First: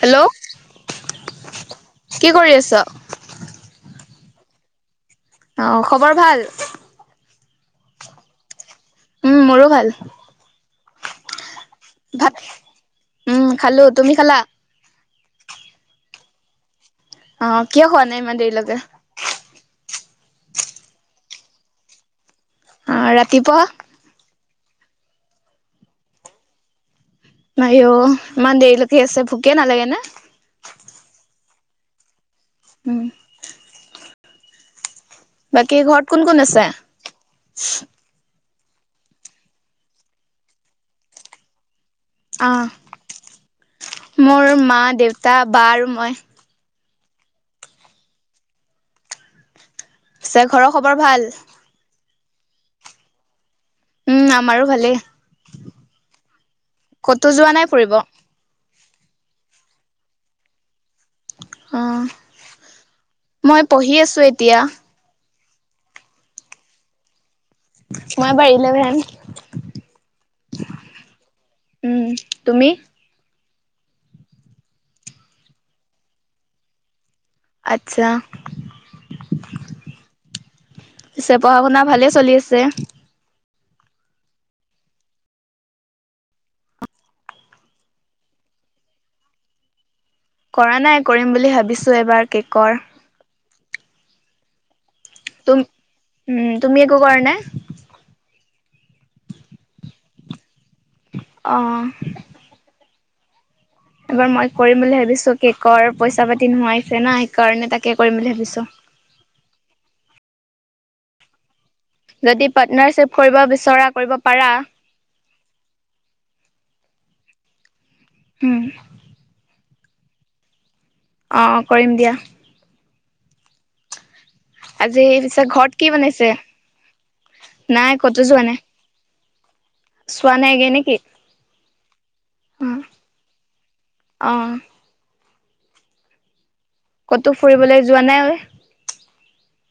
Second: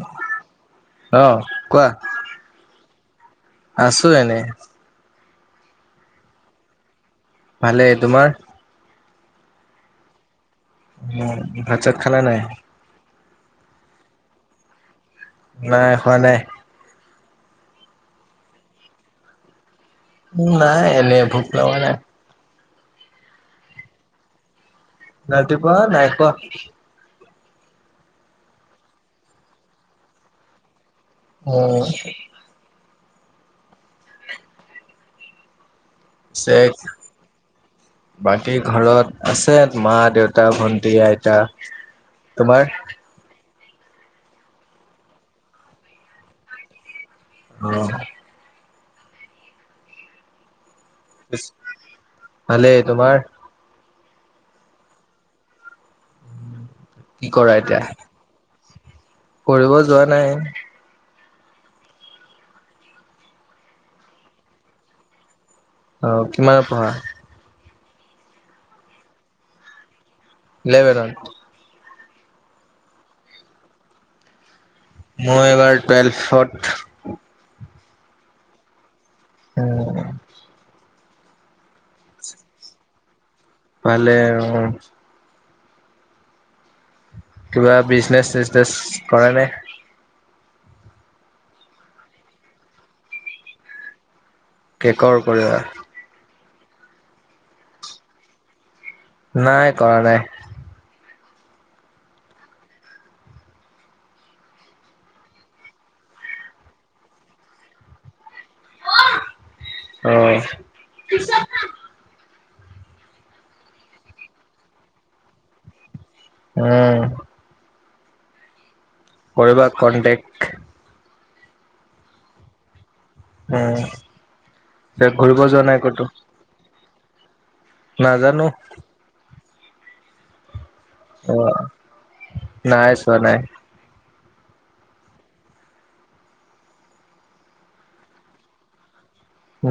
Hello কোৱা। কি কৰি আছ। আছো এনে। অ, খবৰ ভাল? ভালে, তোমাৰ? উম, মোৰো ভাল। [inaudible] ভাত, নাই? উম, খালো তুমি খালা? নাই হোৱা নাই। অ, কিয় হোৱা নাই ইমান দেৰিলৈকে। নাই এনে ভোক লগা নাই। অ, ৰাতিপুৱা? ৰাতিপুৱা নাই খোৱা। আইও, অ, ইমান দেৰিলৈকে আছে ভোকে নালাগে ন, উম, উম, বাকী ঘৰত কোন কোন আছে? চেক বাকী ঘৰত আছে মা, দেউতা, ভন্টি, আইতা। অ, তোমাৰ? মোৰ মা দেউতা বা আৰু মই। উম, পিছে ঘৰৰ খবৰ ভাল। ভালে, তোমাৰ? উম্ আমাৰো ভালেই, কি ক'তো যোৱা নাই ফুৰিব? ফুৰিব যোৱা নাই। অ', মই পঢ়ি আছো এতিয়া। অ' কিমানত পঢ়া? মই এইবাৰ ইলেভেন। ইলেভেনত। উম্, তুমি? মই এবাৰ টুৱেলফত। আচ্ছা। অ'। পিছে পঢ়া-শুনা ভালে চলি আছে। ভালে আৰু উম্। কিবা বিজনেচ-চিজনেচ কৰা নে? কৰা নাই কৰিম বুলি ভাবিছোঁ এইবাৰ কেকৰ। কেকৰ কৰিবা। উম্, তুমি একো কৰা নাই? নাই কৰা নাই। অ'। এবাৰ মই কৰিম বুলি ভাবিছো কেকৰ, পইচা পাতি নোহাইছে না সেইকাৰণে তাকে কৰিম বুলি ভাবিছো। অ'। যদি পাৰ্টনাৰশ্বিপ কৰিব বিচৰা কৰিব পাৰা। উম্। উম্। কৰিবা কণ্টেক। অ' কৰিম দিয়া। উম্। আজি পিছে ঘৰত কি বনাইছে? নাই কতো নাজানো যোৱা নাই। চোৱা নাইগে নেকি? অ' অ নাই চোৱা নাই। অ'। ক'তো ফুৰিবলৈ যোৱা নাই ঐ।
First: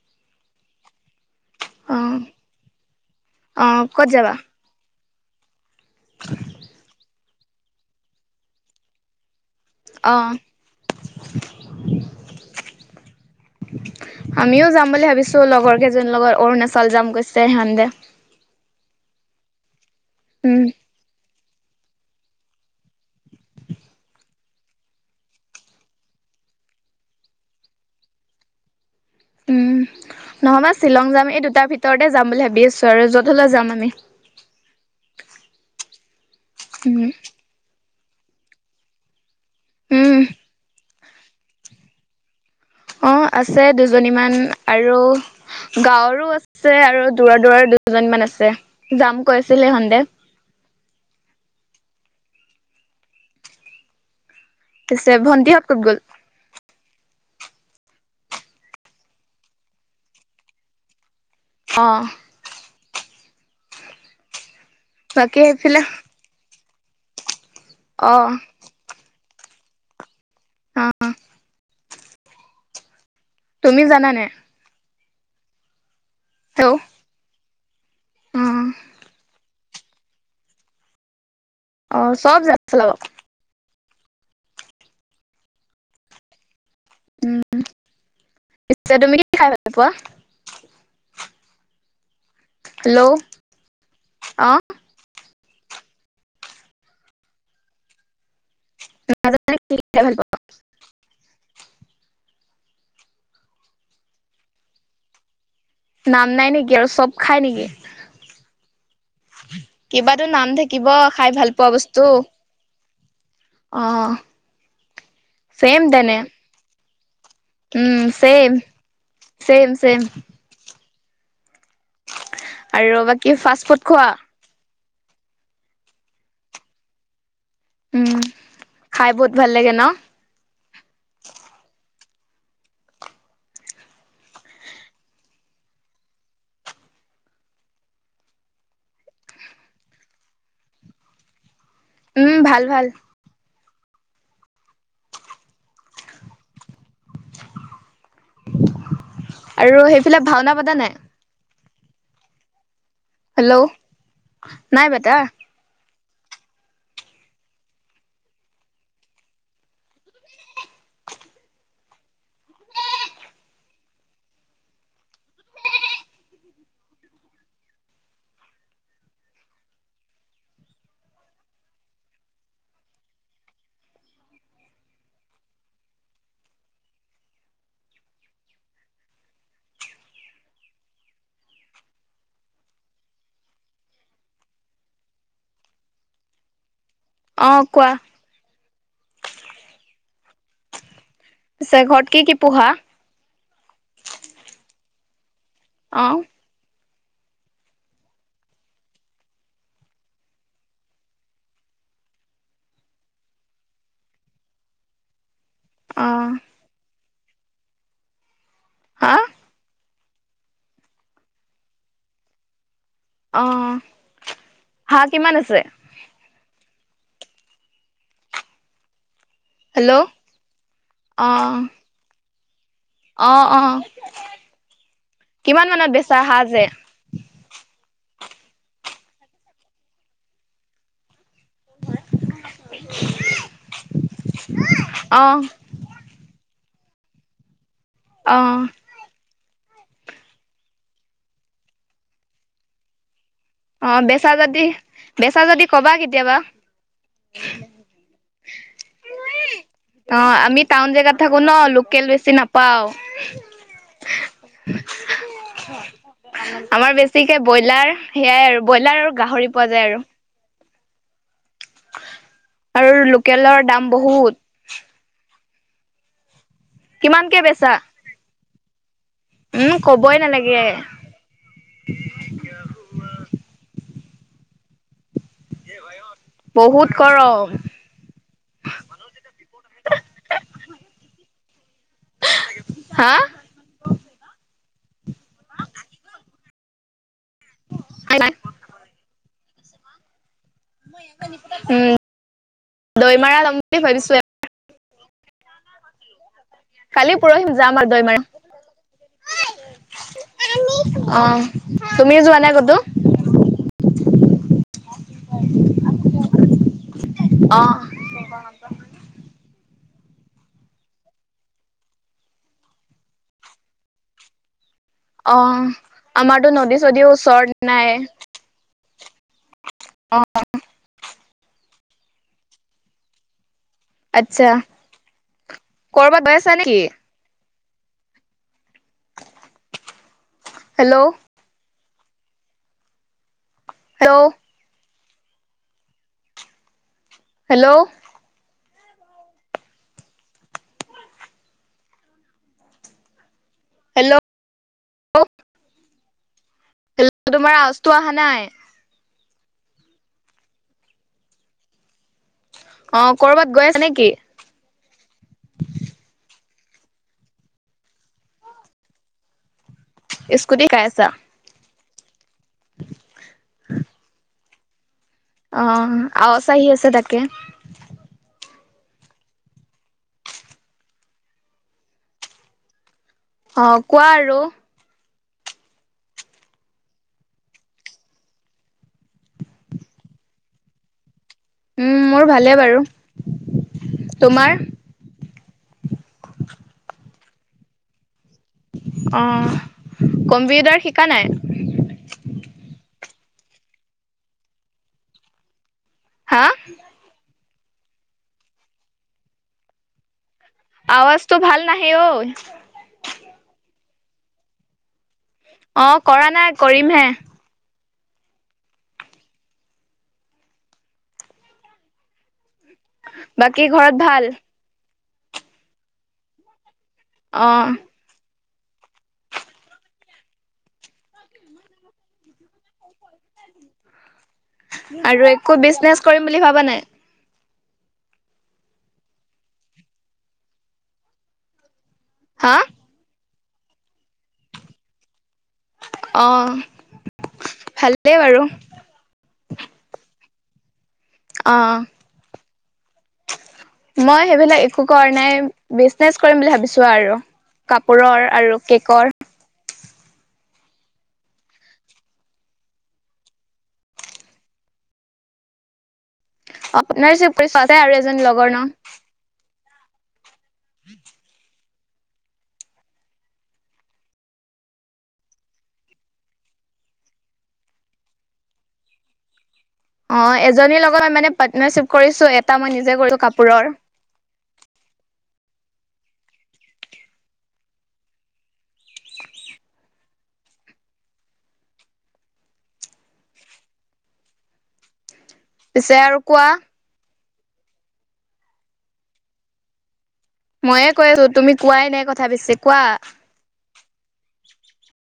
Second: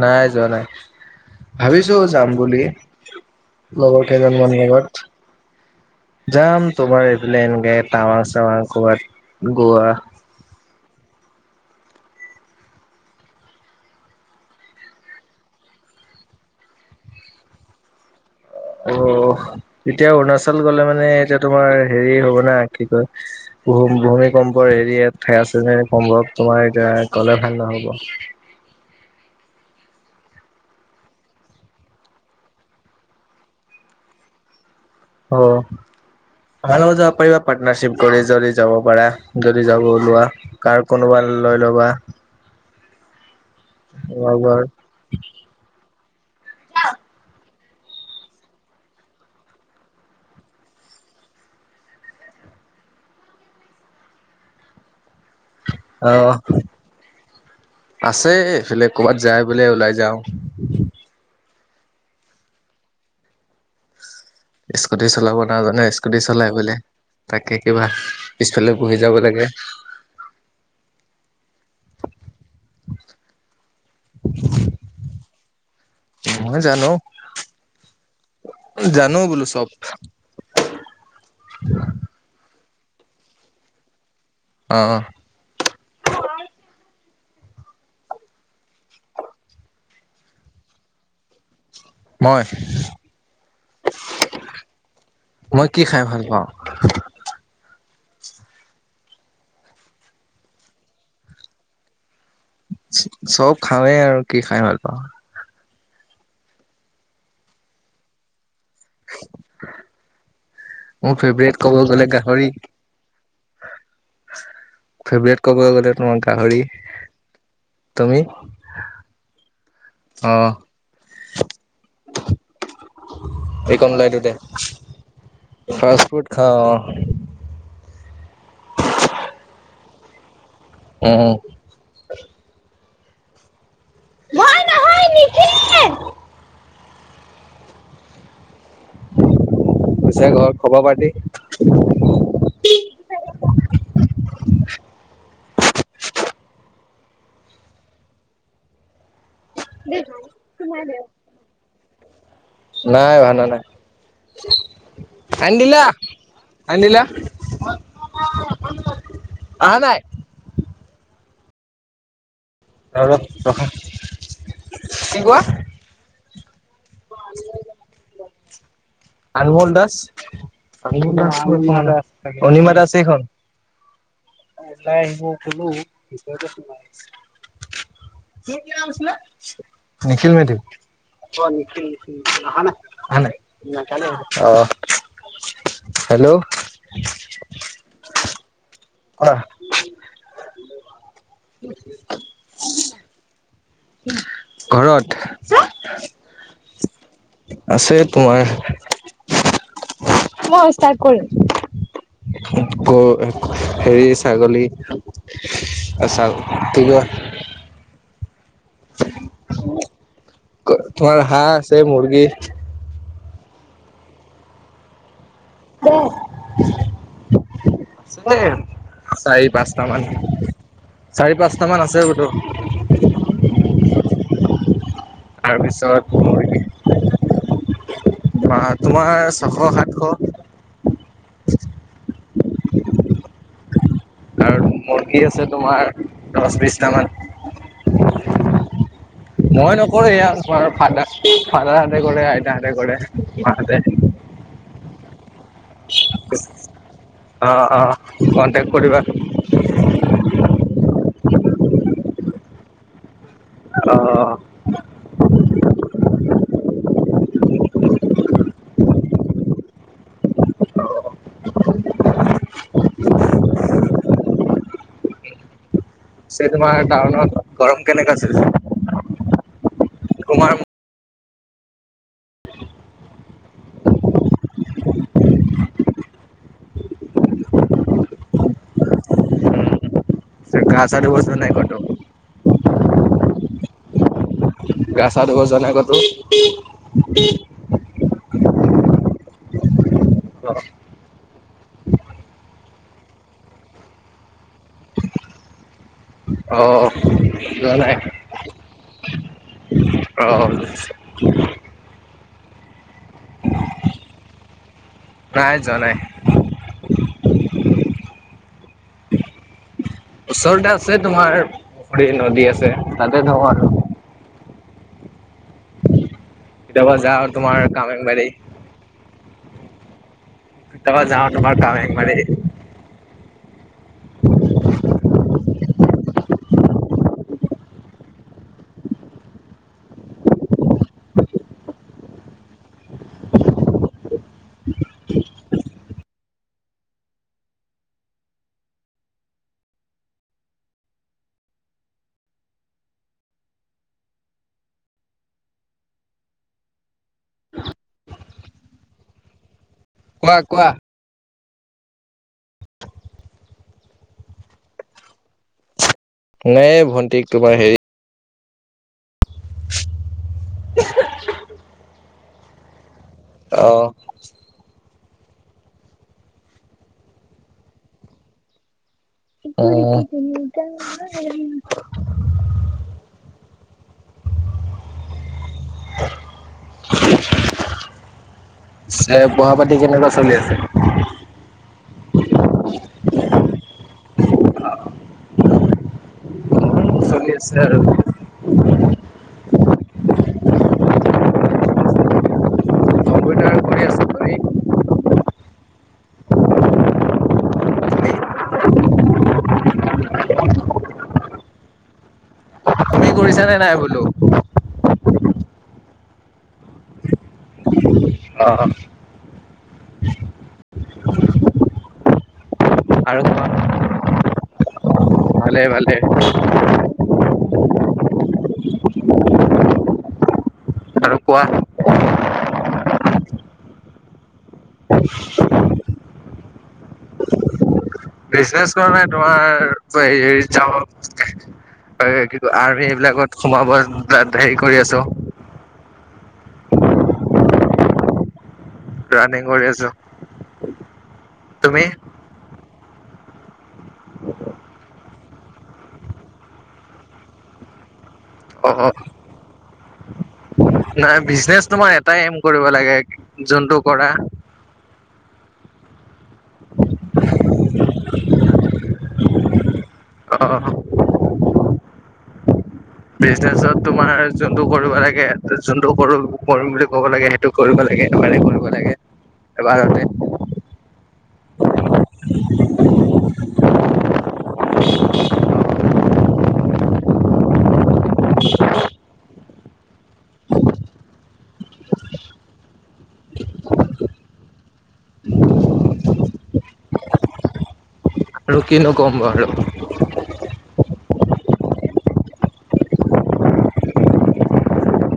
নাই যোৱা নাই। অ ভাবিছো যাম বুলি, অ ক'ত লগৰ যাবা কেইজন মানৰ লগত। যাম তোমাৰ এৰ'প্লেনগেট, টাৱাং-চাৱাং ক'বাত, গোৱা অ'। আমিওঁ যাম বুলি ভাবিছো লগৰ কেইজনীৰ লগত, অৰুণাচল যাম কৈছে সিহঁতে। অ' এতিয়া অৰুণাচল উম গ'লে মানে এতিয়া তোমাৰ হেৰি হ'ব না কি কয় ভূম ভূমিকম্পৰ এৰিাত ঠে চে কম্ তোমাৰ এতিয়া গলে ভাল নহ'ব। উম [inaudible] নহ'বা শ্বিলং যাম এই দুটাৰ ভিতৰতে যাম বুলি ভাবি আছো আৰু য'ত হলো যাম আমি। অ আমাৰ লগত উম যাব পাৰিবা পাৰ্টনাৰশ্বিপ কৰি, যদি যাব পাৰা। যদি যাব উম ওলোৱা কাৰ কোনোবা লৈ ল'বা। অঁ আছে দুজনীমান লগৰ আৰু, গাঁৱৰো আছে আৰু দূৰৰ দূৰৰ দুজনী মান আছে যাম কৈছিল সিহঁতে। পিছে ভণ্টি হত ক'ত গ'ল? আহ আছে এইফালে ক'বাত যায় বোলে ওলাই যাও। অঁ স্কুটি চলাব বাকী সেইফালে নাজানে স্কুটি চলাই বোলে, তাকে কিবা অ পিছফালে বহি যাব লাগে। অ তুমি জানানে? মই হেল্ল' জানোঁ, অ জানো বোলো চব। অহ, চব [unintelligible] অহ। উম, পিছে তুমি কি খায় ভাল পোৱা? মই? হেল্ল' অহ। মই কি খায় ভাল পাওঁ। [unintelligible] কি খায় ভাল পোৱা। চব খাওঁয়েই আৰু কি খায় ভাল পাওঁ। নাম নাই নেকি আৰু চব খায় নেকি? [unintelligible] কিবাতো নাম থাকিব মোৰ খায় ভাল ফেভৰেট পোৱা ক'ব বস্তু। গ'লে গাহৰি অহ, ফেভৰেট ক'ব চেম গ'লে তোমাৰ তেনে। গাহৰি উম, তুমি চেম, চেম-চেম। অহ, আৰু বাকী ফাষ্ট এই ফুড কন খোৱা ওলাই দিওঁ দে। ফাষ্ট ফ্ৰোড খাওঁ অহ। উম, খায় বহুত ভাল লাগে ন'। উম। নাই নহয় নিখিল। পিছে ঘৰত খবৰ পাতি। উম, ভাল-ভাল। আৰু দে সেইফিলে ভাওনা তোমাৰ পাতেনে দে। নাই? নাই ভাওনা হেল্ল' নাই। নাই পাতা আন দিলা, আন দিলা। আহা নাই? অলপ ৰখা। কি কোৱা? আনমোল দাস। অনিমা [unintelligible] অনিমা দাস এইখন। ওলাই আহিব কলো ভিতৰতে সোমাই আছে। সেয়া কিয়া কৈছিলা? নিখিল মেধি। অহ, নিখিল-নিখিল-নিখিল আহা নাই। আহা নাই। নাই কালি আহিব। অহ, হেল্ল'। অহ, কোৱা? [unintelligible] পিছে ঘৰত কি কি পোহা? ঘৰত? অ আছে তোমাৰ। মই ষ্টাৰ্ট কৰিম। গ হেৰি ছাগলী। আহ চা অ তো কোৱা। হা! [unintelligible] তোমাৰ হাঁহ আছে মুৰ্গী। অহ, হাঁহ কিমান আছে? [unintelligible] আছেদে। চাৰি পাঁচটামান, হেল্ল' চাৰি পাঁচটামান আছে বোলো। অহ', অহ' কিমান মানত বেচাৰ হাঁহ যে। অহ, তোমাৰ ছয়শ-সাতশ। [unintelligible] আৰু মুৰ্গী অ আছে তোমাৰ দহ বিশটামান। অহ। [inaudible] মই নকৰো এয়া তোমাৰ ফাদাৰ ফাদাৰহঁতে কৰে আইতাহঁতে কৰে মাহঁতে অ বেচা যদি বেচা যদি কবা কেতিয়াবা অ', অ', কণ্টেক্ট কৰিবা অ', আমি টাউন জেগাত থাকো ন লোকেল বেছি নাপাওঁ অ', অ'। আমাৰ বেছিকে ব্ৰইলাৰ সেয়াই আৰু ব্ৰইলাৰ আৰু গাহৰি পোৱা যায় আৰু। আৰু লোকেলৰ দাম বহুত। যে তোমাৰ কিমানকে টাউনত বেচা গৰম কেনেকা আছিল। উম ক'বই নালাগে। বহুত গৰম। ঘছাৰ বস্তু নাই কটো [unintelligible] হা। গা ছা ধুব যোৱা নাই ক'তো। নাই। উ [unintelligible] উম দৈমাৰা লম বুলি ভাবিছোঁ [unintelligible] অ'। কলি পৰহি যোৱা যাম নাই আৰু দৈমাৰী। অ'। অ', তুমি যোৱা নাই ক'তো। নাই যোৱা নাই। অহ। ওচৰতে আছে, তোমাৰ পুখুৰী, নদী আছে তাতে যাওঁ আৰু। অ', আমাৰতো নদী, কেতিয়াবা চদী যাওঁ তোমাৰ ওচৰত নাই। কামেংবাৰী অ'। তাব যাওঁ, তাবাৰ গা হেঙ মাৰে। [unintelligible] আচ্ছা কৰবাত গৈ আছা নেকি? Hello. Hello. Hello? Hello. Hello তোমাৰ আজটো অহা নাই। কোৱা, কোৱা। [inaudible] অ', কৰ'বাত গৈ আছে নেকি? নাই ভণ্টিক তোমাৰ হেৰি [inaudible] স্কুটি শিকাই আছা। [inaudible] অ'। অহ, আজাচ আহি আছে তাকে। [inaudible] অ', কোৱা আৰু। পিচে, পহা, পাতি কেনেকুৱা চলি আছে। মোৰ ভালেই বাৰু, তোমাৰ? চলি আছে আৰু। অ', কম্পিউটাৰ শিকা নাই। কম্পিউটাৰ কৰি আছো তুমি? হা। আৱাজতো ভাল নাহি ঐ। [unintelligible] নে নাই বোলো। অ', কৰা নাই, কৰিমহে। অ', অ'। আৰু কোৱা? বাকী ঘৰত ভাল? ভালে, ভালে। অ'। আৰু কোৱা। আৰু একো বিজনেচ কৰিম বুলি ভাবা নাই। বিজনেছ কৰা নাই, তোমাৰ হেৰিত যাওঁ আৰু পুটোকে। এই কি কৈ, হা আৰ্মি এইবিলাকত সোমাব হেৰি কৰি আছো। অ', ভালদেই বাৰু। ৰানিং কৰি আছো। তুমি অ'। [inaudible] মই সেইবিলাক একো কৰা নাই, বিজনেচ কৰিম বুলি ভাবিছো আৰু কাপোৰৰ। আৰু অ কেকৰ। নাই বিজনেচ তোমাৰ এটাই এম কৰিব লাগে, যোনটো কৰা। আপোনাৰ [unintelligible] চোৱাতে আৰু এজন লগৰ নহ। অ'। বিজনেচত তোমাৰ যোনটো কৰিব লাগে, যোনটো কৰো কৰিম বুলি ক'ব লাগে সেইটো কৰিব লাগে, একেবাৰে কৰিব লাগে, এবাৰতে অ', এজনীৰ লগত মই মানে পাৰ্টনাৰশ্বিপ কৰিছো, এটা মই নিজে কৰিছো কাপোৰৰ। [inaudible] পিছে আৰু কোৱা। আৰু কিনো ক'ম বাৰু। মইয়ে কৈ আছো, তুমি কোৱাই নাই কথা পিছে কোৱা?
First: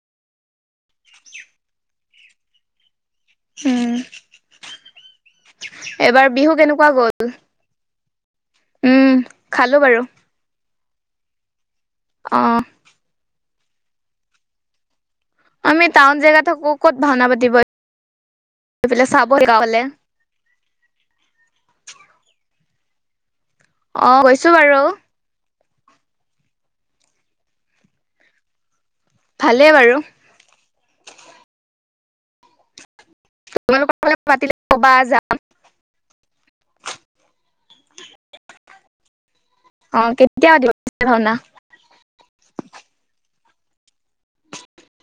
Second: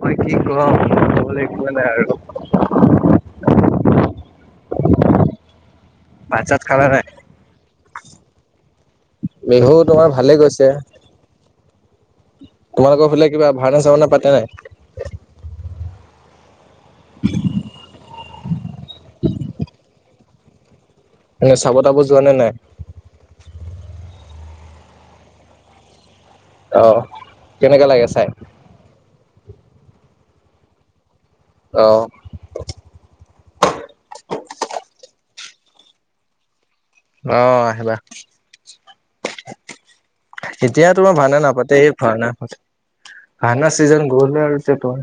মই কি ক'ম [unintelligible] নাই আৰু। উম, এইবাৰ ভাত বিহু চাত খালা কেনেকুৱা নাই গ'ল? উম বিহু খালো বাৰু তোমাৰ, ভালে গৈছে। অহ। তোমালোকৰ ফালে কিবা, ভাওনা চাওনা পাতে নাই? আমি টাউন জেগাত থাকো, ক'ত ভাওনা পাতিব [unintelligible] চাবলে। মানে চাব তাব যোৱা নে নাই? অ', গৈছো বাৰু। অ', কেনেকা লাগে চাই? ভালে বাৰু। অ'। তোমালোকৰ ফালে পাতিলে ক'বা, যাম। অ', আহিবা। অ কেতিয়া এতিয়া পাতিব তোমাৰ ভাওনা নাপাতে, ভাওনা ভাওনাৰ চিজন গলগে আৰু ত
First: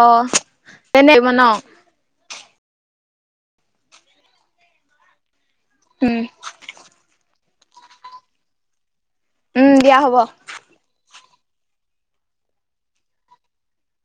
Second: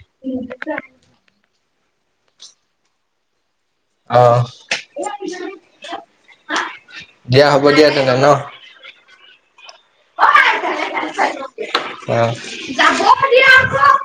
অ', তেনেই মান অহ। উম। দিয়া হ'ব দিয়া, তেনে'লে নহ। উম দিয়া হ'ব আহ।